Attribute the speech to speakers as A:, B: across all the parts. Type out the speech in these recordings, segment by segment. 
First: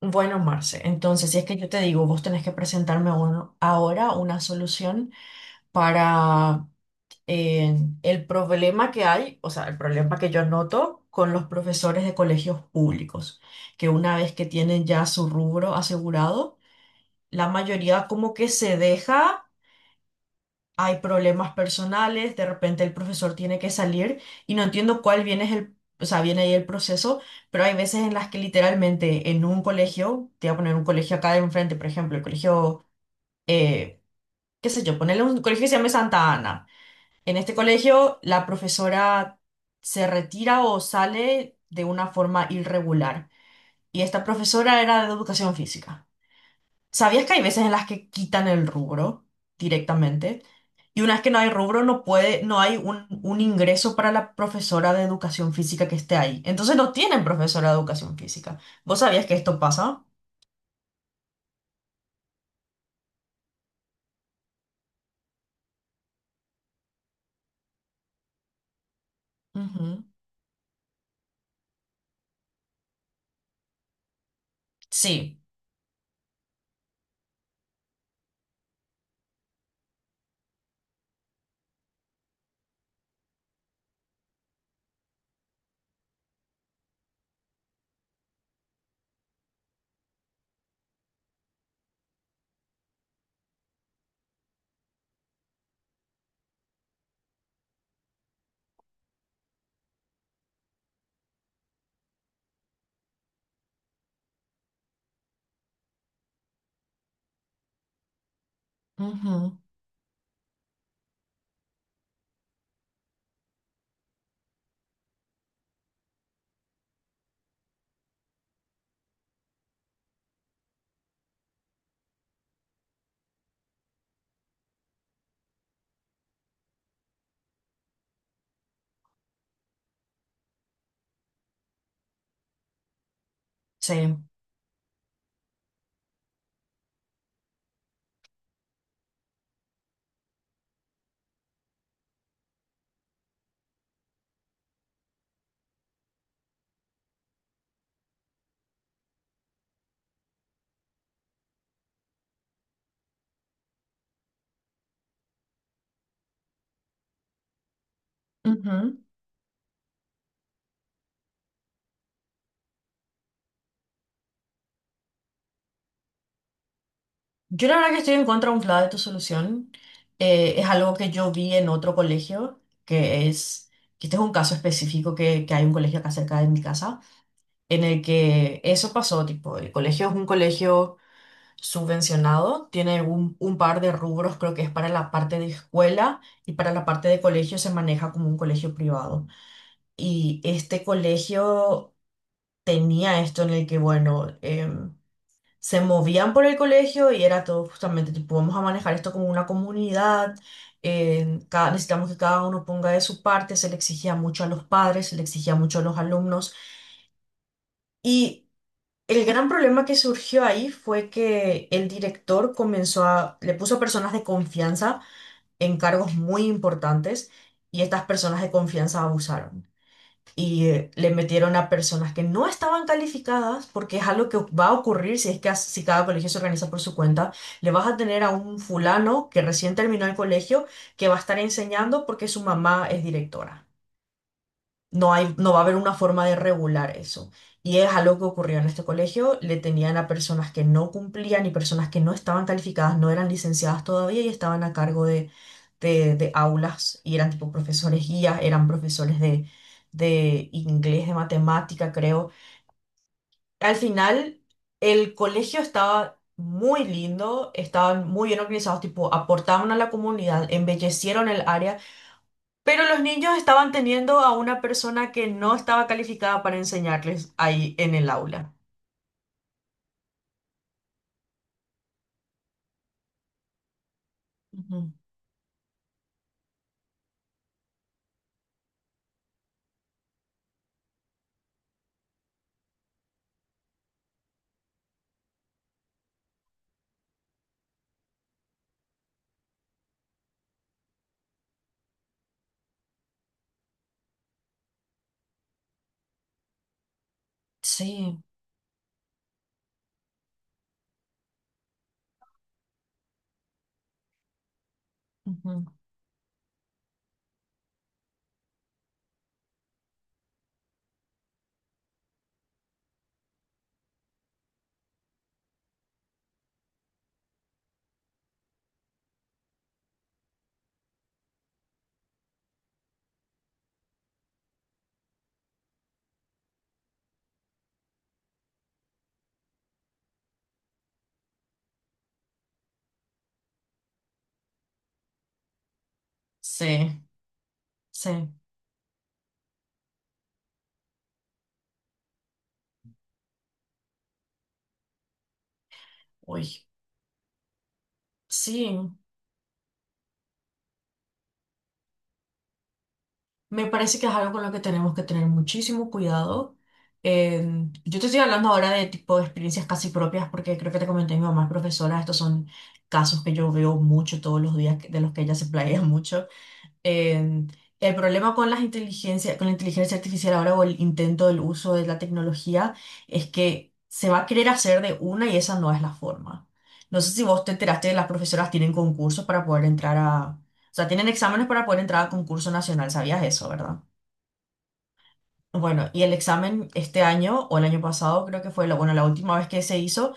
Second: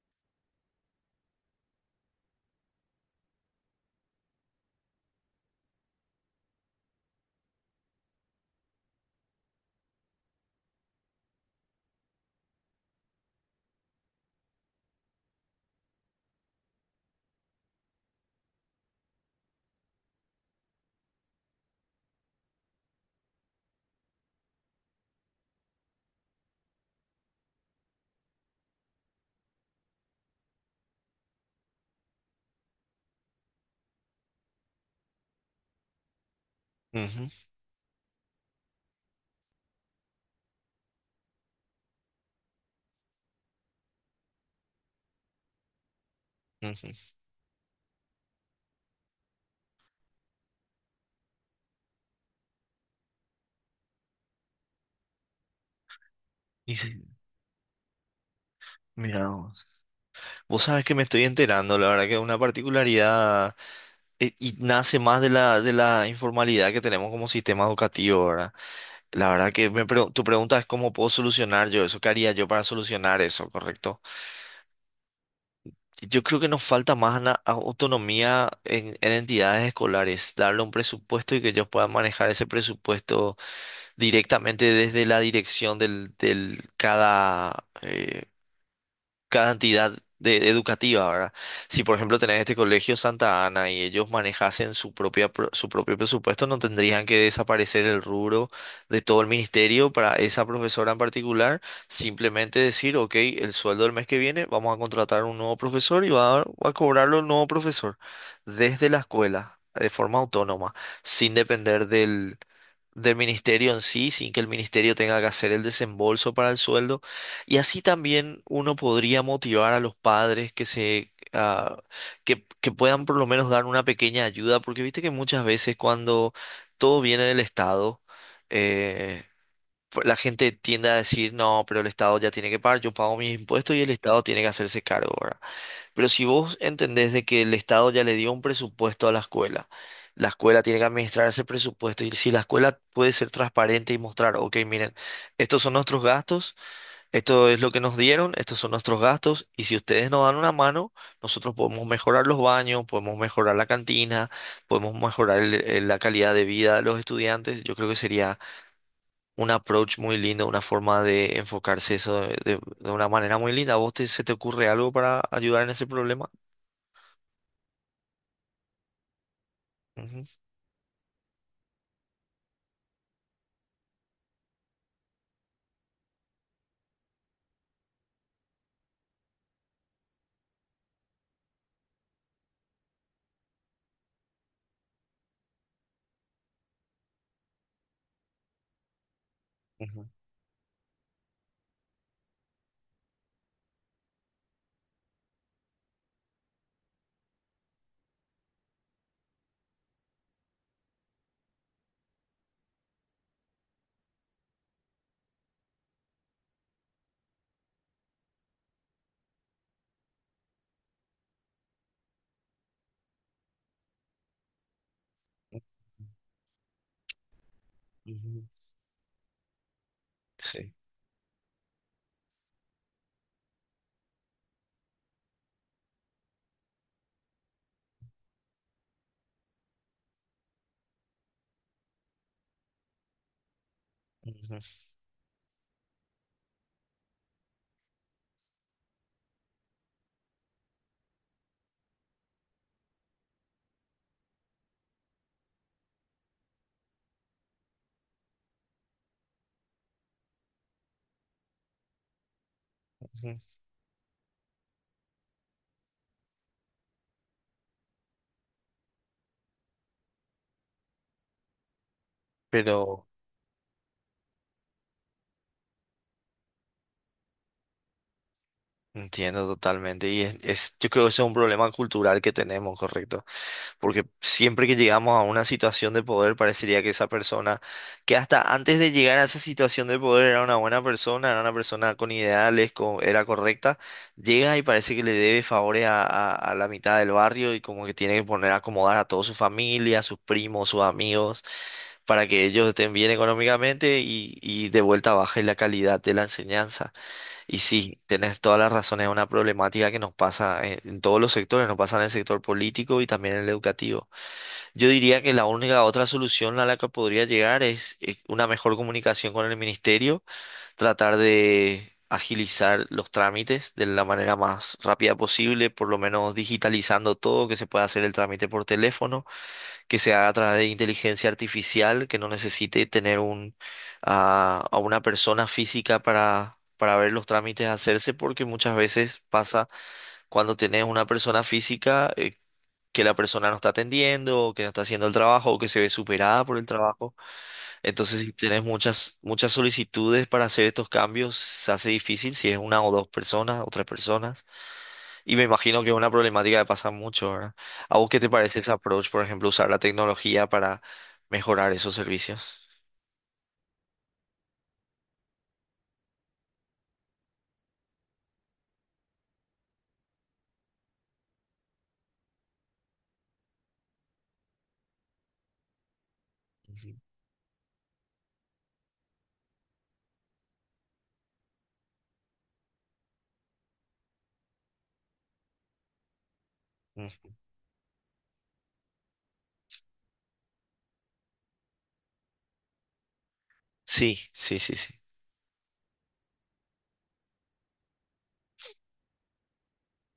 A: Bueno, Marce, entonces si es que yo te digo, vos tenés que presentarme ahora una solución para eh, el problema que hay, o sea, el problema que yo noto con los profesores de colegios públicos, que una vez que tienen ya su rubro asegurado, la mayoría como que se deja, hay problemas personales, de repente el profesor tiene que salir y no entiendo cuál viene, o sea, viene ahí el proceso, pero hay veces en las que literalmente en un colegio, te voy a poner un colegio acá de enfrente, por ejemplo, el colegio, eh, qué sé yo, ponerle un colegio que se llame Santa Ana.
B: Ujú,
A: En este colegio la profesora se retira o sale de una forma irregular y esta profesora era de educación física.
B: ujú.
A: ¿Sabías que hay veces en las que quitan el rubro directamente? Y una vez que no hay rubro, no puede, no hay un ingreso para la profesora de educación física que esté ahí.
B: Y
A: Entonces no
B: sí,
A: tienen profesora de educación física. ¿Vos sabías
B: mira
A: que esto
B: vos.
A: pasa?
B: Vos sabés que me estoy enterando, la verdad que es una particularidad y nace más de la informalidad que tenemos como sistema educativo, ¿verdad? La verdad que
A: Ujú.
B: tu pregunta es cómo puedo solucionar yo eso, qué haría yo para solucionar eso, ¿correcto?
A: Sí.
B: Yo creo que nos falta más autonomía en entidades escolares, darle un presupuesto y que ellos puedan manejar ese presupuesto directamente desde la dirección del cantidad de, educativa, ¿verdad? Si por ejemplo tenés este colegio Santa Ana y ellos manejasen su propia, su propio presupuesto, no tendrían que desaparecer el rubro de todo el ministerio para esa profesora en particular, simplemente decir, ok, el sueldo del mes que viene, vamos a contratar un nuevo profesor y va a cobrarlo el nuevo profesor desde la escuela,
A: Ujú.
B: de forma autónoma, sin depender del... del ministerio en sí, sin que el ministerio tenga que hacer el desembolso para el sueldo, y así también uno podría motivar a los padres que puedan por lo menos dar una pequeña ayuda, porque viste que muchas veces cuando todo viene del Estado, eh, la gente tiende a decir, no, pero el Estado ya tiene que pagar, yo pago mis impuestos y el
A: Sí.
B: Estado tiene que hacerse cargo, ¿verdad? Pero si vos entendés de que el Estado ya le dio un presupuesto a la escuela tiene que administrar ese presupuesto y si la escuela puede ser transparente y mostrar, ok, miren, estos son nuestros gastos. Esto es lo que nos dieron, estos son nuestros gastos y si ustedes nos dan una mano, nosotros podemos mejorar los baños, podemos mejorar la cantina, podemos mejorar la calidad de vida de los estudiantes. Yo creo que sería
A: Ujú.
B: un approach muy lindo, una forma de enfocarse eso de, de una manera muy linda. ¿A vos se te ocurre algo para ayudar en ese problema?
A: Yo la verdad que estoy en contra un de tu solución.
B: Ujú,
A: Es algo que yo vi en otro colegio, que este es un caso específico que hay un colegio acá cerca de mi casa en el que eso pasó, tipo, el colegio es un colegio subvencionado, tiene un par de rubros, creo que es para la parte de escuela, y para la parte de colegio se maneja como un colegio privado.
B: ujú,
A: Y este colegio tenía esto en el que, bueno, se movían por el colegio y era todo justamente, tipo, vamos a manejar esto como una comunidad. Necesitamos que cada uno ponga de su parte, se le exigía mucho a los padres, se le exigía mucho a los alumnos. Y el gran problema que surgió ahí fue que el director comenzó le puso personas de confianza
B: ujú,
A: en cargos muy importantes y estas personas
B: ujú.
A: de confianza abusaron. Y
B: Sí.
A: le metieron a personas que no estaban calificadas, porque es algo que va a ocurrir si es que, si cada colegio se organiza por su cuenta. Le vas a tener a un fulano que recién terminó el colegio que va a estar enseñando porque su mamá es directora.
B: Ujú,
A: No hay, no va a haber una forma de regular eso. Y es algo que ocurrió en este colegio. Le tenían a personas que no cumplían y personas que no estaban calificadas, no eran licenciadas todavía y estaban a cargo de aulas, y eran tipo profesores guías, eran profesores de inglés, de matemática, creo.
B: ujú.
A: Al final, el colegio estaba muy lindo, estaban muy bien organizados, tipo aportaban a la comunidad, embellecieron el área, pero los
B: Pero
A: niños estaban teniendo a una persona que no estaba calificada para enseñarles ahí en el aula.
B: entiendo totalmente y es, yo creo que ese es un problema cultural que tenemos, ¿correcto? Porque siempre que
A: Ujú.
B: llegamos a una situación de poder parecería que esa persona, que hasta antes de llegar a esa situación de poder era una buena persona, era una persona con ideales, era correcta, llega y parece que le debe favores a, a la mitad del barrio y como que tiene que poner a acomodar a toda su familia, a sus primos, sus amigos, para que ellos estén bien económicamente y de vuelta baje la calidad de la enseñanza. Y sí,
A: Sí,
B: tenés todas las razones, es una problemática que nos pasa en todos los sectores, nos pasa en el sector político y también en el educativo. Yo diría que la
A: ujú.
B: única otra solución a la que podría llegar es, una mejor comunicación con el ministerio, tratar de agilizar los trámites de la manera más rápida posible, por lo menos digitalizando todo, que se pueda hacer el trámite por teléfono, que se haga a través de inteligencia artificial, que no necesite tener a una persona física para ver los trámites hacerse, porque muchas veces pasa cuando tenés una persona física, que la persona no está atendiendo, o que no está haciendo el trabajo, o que se ve superada por el
A: Sí,
B: trabajo. Entonces, si
A: sí,
B: tenés muchas solicitudes para hacer estos cambios, se hace difícil si es una o dos personas o tres personas. Y me imagino que es una problemática que
A: uy,
B: pasa mucho, ¿verdad? ¿A vos qué te parece
A: sí,
B: ese approach, por ejemplo, usar la tecnología para mejorar esos servicios?
A: me parece que es algo con lo que tenemos que tener muchísimo cuidado. Eh, yo te estoy hablando ahora de tipo de experiencias casi propias, porque creo que te comenté, mi mamá es profesora, estos son casos que yo veo mucho todos los días, de los que ella se playa mucho.
B: Ujú.
A: Eh, el problema con la inteligencia artificial ahora, o el intento del uso de la tecnología, es que se va a querer hacer de una y esa no es la forma. No sé
B: Mm.
A: si vos te enteraste, las profesoras tienen concursos para poder entrar a, o sea, tienen exámenes para poder entrar a concurso nacional, ¿sabías eso, verdad?
B: Sí, sí, sí, sí.
A: Bueno, y el examen este año o el año pasado, creo que fue la, bueno, la última vez que se hizo,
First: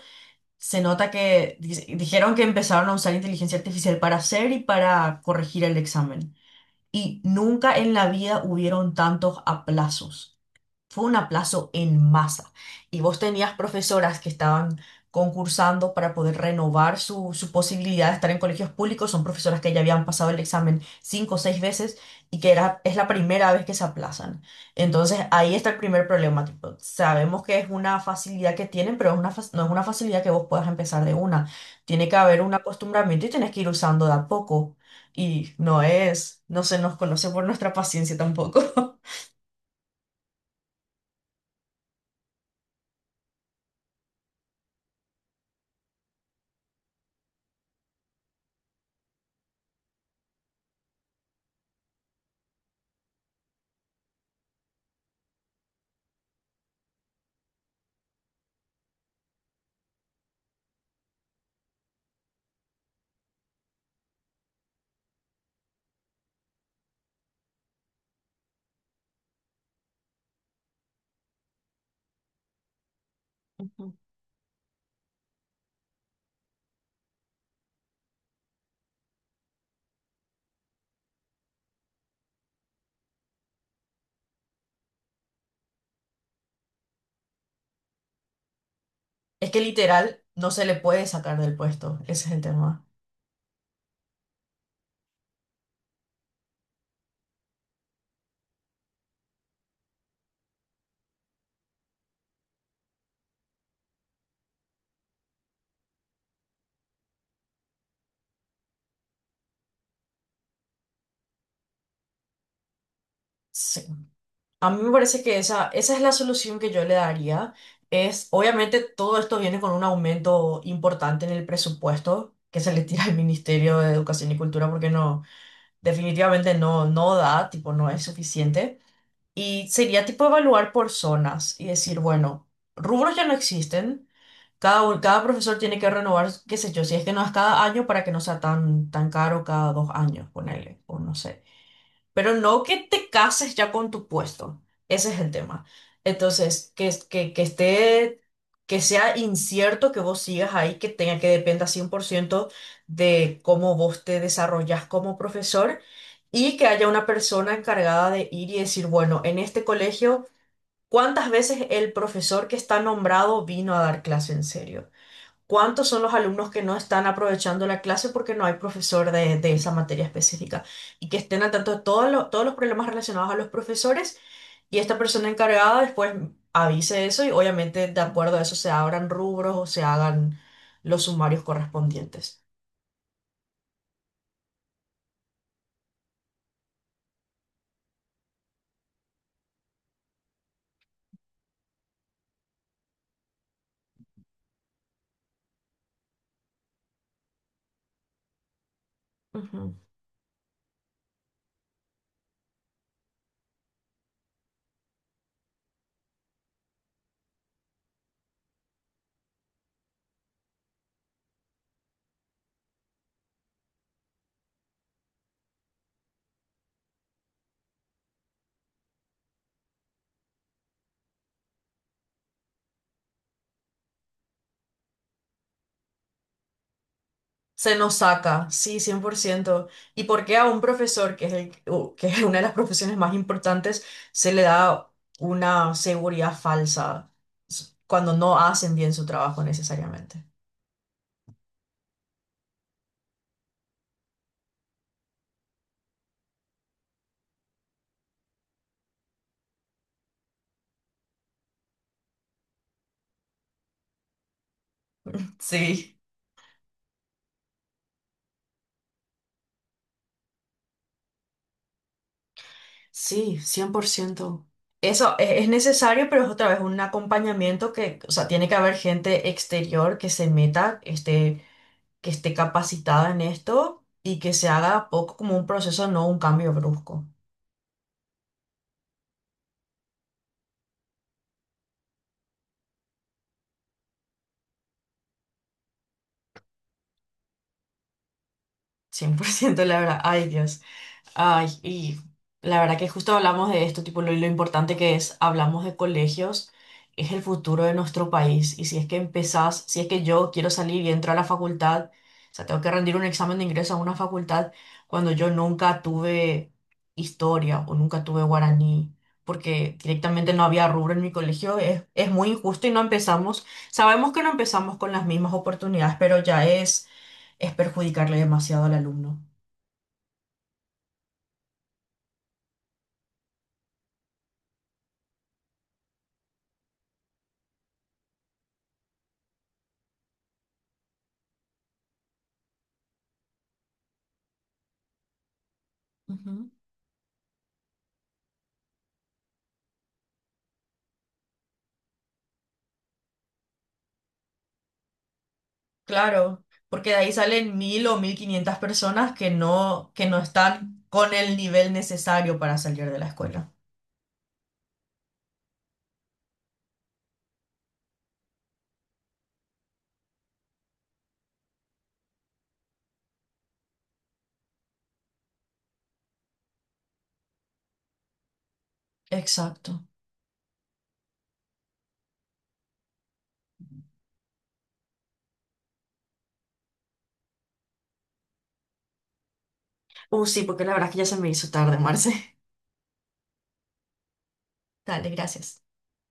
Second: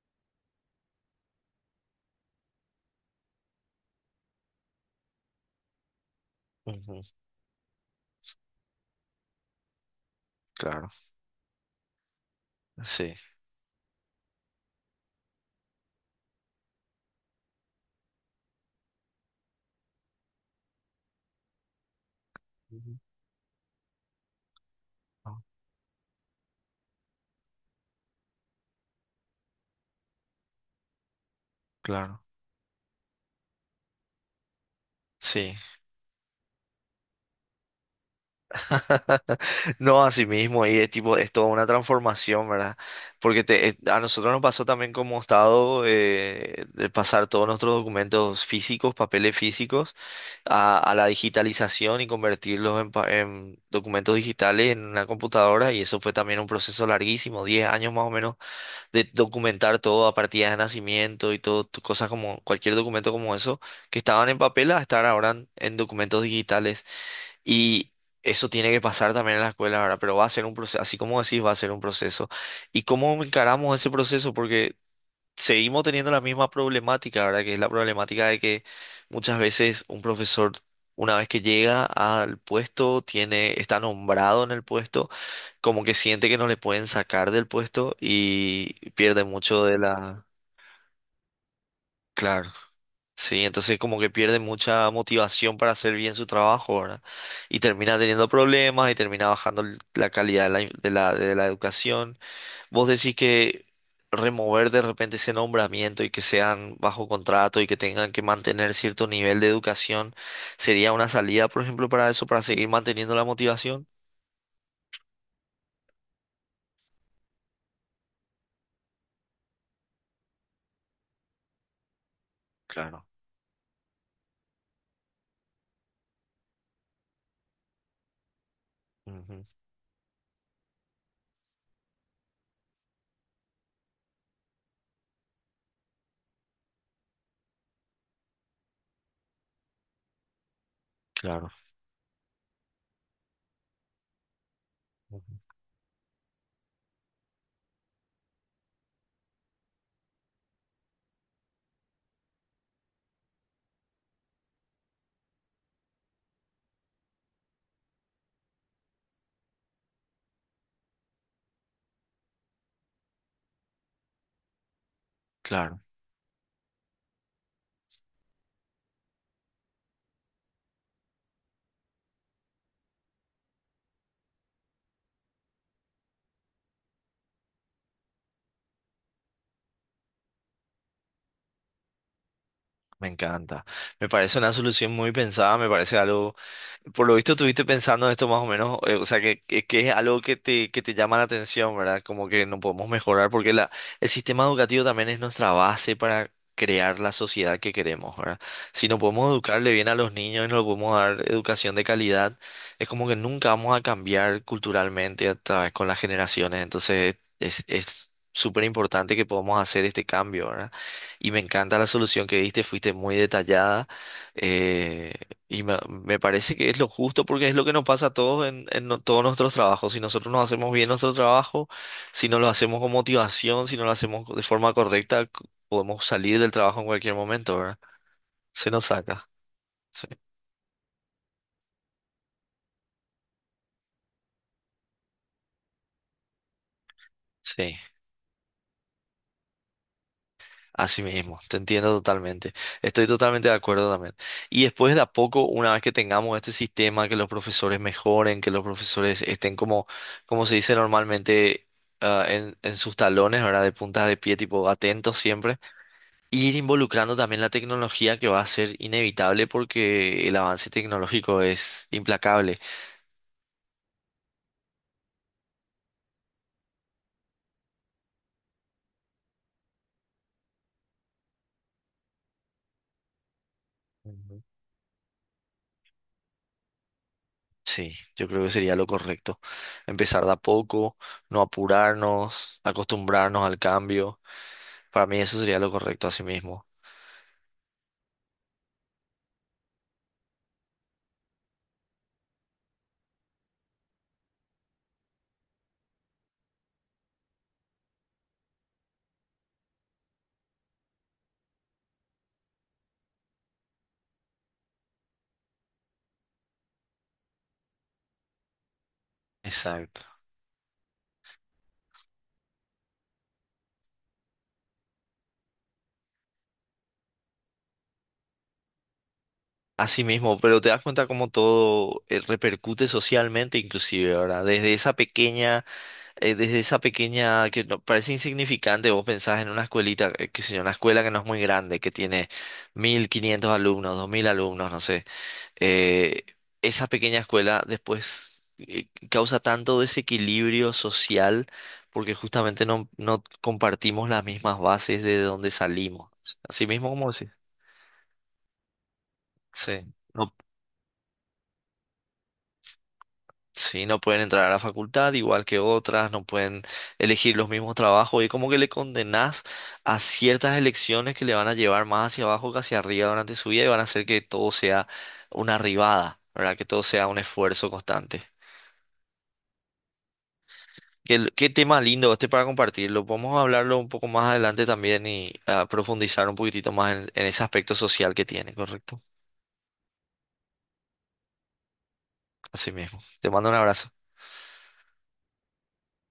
A: se nota dijeron que empezaron a usar inteligencia artificial para hacer y para corregir el examen,
B: Ujú,
A: y nunca en la vida hubieron tantos aplazos.
B: claro,
A: Fue un aplazo en masa. Y
B: sí.
A: vos tenías profesoras que estaban concursando para poder renovar su posibilidad de estar en colegios públicos. Son profesoras que ya habían pasado el examen 5 o 6 veces y que era, es
B: Ujú.
A: la primera vez que se aplazan. Entonces
B: Ah,
A: ahí está el primer problema. Tipo, sabemos que es una facilidad que tienen, pero no es una facilidad que vos puedas empezar de una. Tiene que
B: claro,
A: haber un acostumbramiento y tenés que ir usando de a poco.
B: sí.
A: Y no es, no se nos conoce por nuestra paciencia tampoco.
B: No, así mismo, y es tipo, es toda una transformación, ¿verdad? Porque te, a nosotros nos pasó también como estado, de pasar todos nuestros documentos físicos, papeles físicos, a la digitalización y convertirlos en, en documentos digitales en una computadora, y eso fue también un proceso larguísimo, 10 años más o menos, de documentar todo a partir de nacimiento y todo, cosas como cualquier documento como eso, que estaban en papel a estar ahora en documentos digitales. Y eso tiene que pasar también en la escuela, ¿verdad? Pero va a ser un proceso, así como decís, va a ser un proceso. ¿Y cómo encaramos ese proceso? Porque seguimos teniendo la misma problemática, ¿verdad? Que es la problemática de que muchas veces un profesor, una vez que llega al puesto, tiene, está nombrado en el puesto, como que siente que no le pueden sacar del puesto y pierde
A: Es que
B: mucho de la...
A: literal no se le puede sacar del puesto, ese es el
B: Claro.
A: tema.
B: Sí, entonces como que pierde mucha motivación para hacer bien su trabajo, ¿verdad? Y termina teniendo problemas y termina bajando la calidad de la, in- de la educación. Vos decís que remover de repente ese nombramiento y que sean bajo contrato y que tengan que mantener cierto nivel de educación, ¿sería una salida, por ejemplo, para eso, para seguir manteniendo la
A: Sí.
B: motivación?
A: A mí me parece que esa es la solución que yo le daría. Es, obviamente, todo esto viene con un aumento importante en el presupuesto que se le tira
B: Claro,
A: al Ministerio de Educación y Cultura, porque no, definitivamente no, no da, tipo, no es suficiente.
B: ujú,
A: Y sería tipo evaluar por zonas y decir, bueno, rubros ya no existen. Cada profesor tiene que renovar, qué sé yo, si es que no es cada año, para que no sea tan, tan caro, cada 2 años, ponele, o no sé.
B: claro,
A: Pero no que te cases ya con tu puesto, ese es el
B: ujú,
A: tema. Entonces, que esté, que sea incierto que vos sigas ahí, que tenga que dependa 100% de cómo vos te desarrollas como profesor, y que haya una persona encargada de ir y decir, bueno, en este colegio, ¿cuántas veces el profesor que está nombrado vino a dar clase en serio?
B: claro.
A: ¿Cuántos son los alumnos que no están aprovechando la clase porque no hay profesor de esa materia específica? Y que estén al tanto de todos los problemas relacionados a los profesores, y esta persona encargada después avise eso, y obviamente de acuerdo a eso se abran rubros o se hagan los sumarios correspondientes.
B: Me encanta. Me parece una solución muy pensada, me parece algo. Por lo visto estuviste pensando en esto más o menos, o sea, que, que es algo que te llama la atención, ¿verdad? Como que no podemos mejorar porque la, el sistema educativo también es nuestra base para crear la sociedad que queremos, ¿verdad? Si no podemos educarle
A: Ujú.
B: bien a los niños y no le podemos dar educación de calidad, es como que nunca vamos a cambiar culturalmente a través con las generaciones, entonces es súper importante que podamos hacer este cambio, ¿verdad? Y me encanta la solución que diste, fuiste muy detallada. Eh, y me, me parece que es lo justo porque es lo que nos pasa a todos en, en todos nuestros trabajos. Si nosotros no hacemos bien nuestro trabajo, si no lo hacemos con motivación, si no lo hacemos de forma correcta, podemos salir del trabajo en cualquier momento,
A: Se
B: ¿verdad?
A: nos saca,
B: Se
A: sí,
B: nos
A: cien por
B: saca.
A: ciento ¿Y
B: Sí,
A: por qué a un profesor, que es una de las profesiones más importantes, se le da una seguridad falsa
B: sí,
A: cuando no hacen bien su trabajo necesariamente?
B: así mismo. Te entiendo totalmente. Estoy totalmente de acuerdo también. Y después de a poco, una vez que tengamos este sistema, que los profesores mejoren, que los profesores estén como, como se dice normalmente, ah, en sus talones, ¿verdad? De puntas de pie, tipo atentos siempre,
A: Sí.
B: ir involucrando también la tecnología que va a ser inevitable porque el avance tecnológico es implacable.
A: Sí, 100%. Eso es necesario, pero es otra vez un acompañamiento que, o sea, tiene que haber gente exterior que se meta, este, que esté capacitada en esto y que
B: Ujú.
A: se haga poco como un proceso, no un cambio brusco.
B: Sí, yo creo que sería lo correcto. Empezar de a poco, no apurarnos, acostumbrarnos al cambio. Para mí eso sería lo correcto así mismo.
A: 100%, la verdad. Ay, Dios. Ay, y la verdad que justo hablamos de esto, tipo lo importante que es, hablamos de colegios, es el futuro de nuestro país. Y si es que empezás, si es que yo quiero salir y entro a la facultad, o sea, tengo que rendir un examen de ingreso a una facultad cuando yo nunca tuve historia o nunca tuve guaraní, porque
B: Exacto.
A: directamente no había rubro en mi colegio, es muy injusto, y no empezamos, sabemos que no empezamos con las mismas oportunidades, pero ya es perjudicarle demasiado al alumno.
B: Así mismo, pero te das cuenta cómo todo, repercute socialmente inclusive, ¿verdad? Desde esa pequeña, que parece insignificante, vos pensás en una escuelita, qué sé yo, una escuela que no es muy grande, que tiene 1.500 alumnos, 2.000 alumnos, no sé. eh,
A: Ujú.
B: Esa pequeña escuela después, causa tanto desequilibrio social porque justamente no compartimos las mismas bases de donde salimos.
A: Claro,
B: Así mismo
A: porque de
B: como
A: ahí
B: decís.
A: salen 1.000 o 1.500 personas
B: Sí.
A: que no
B: no
A: están con el nivel necesario para salir de la escuela.
B: Sí, no pueden entrar a la facultad igual que otras, no pueden elegir los mismos trabajos y como que le condenás a ciertas elecciones que le van a llevar más hacia abajo que hacia arriba durante su vida y van a hacer que todo sea una arribada, ¿verdad? Que todo sea un esfuerzo constante.
A: Exacto.
B: Qué, qué tema lindo este para compartirlo. Podemos hablarlo un poco más adelante también y profundizar un poquitito más en ese aspecto social que tiene, ¿correcto?
A: Sí, porque la verdad es que ya se me hizo tarde, Marce.
B: Así mismo. Te mando un abrazo.
A: Dale, gracias.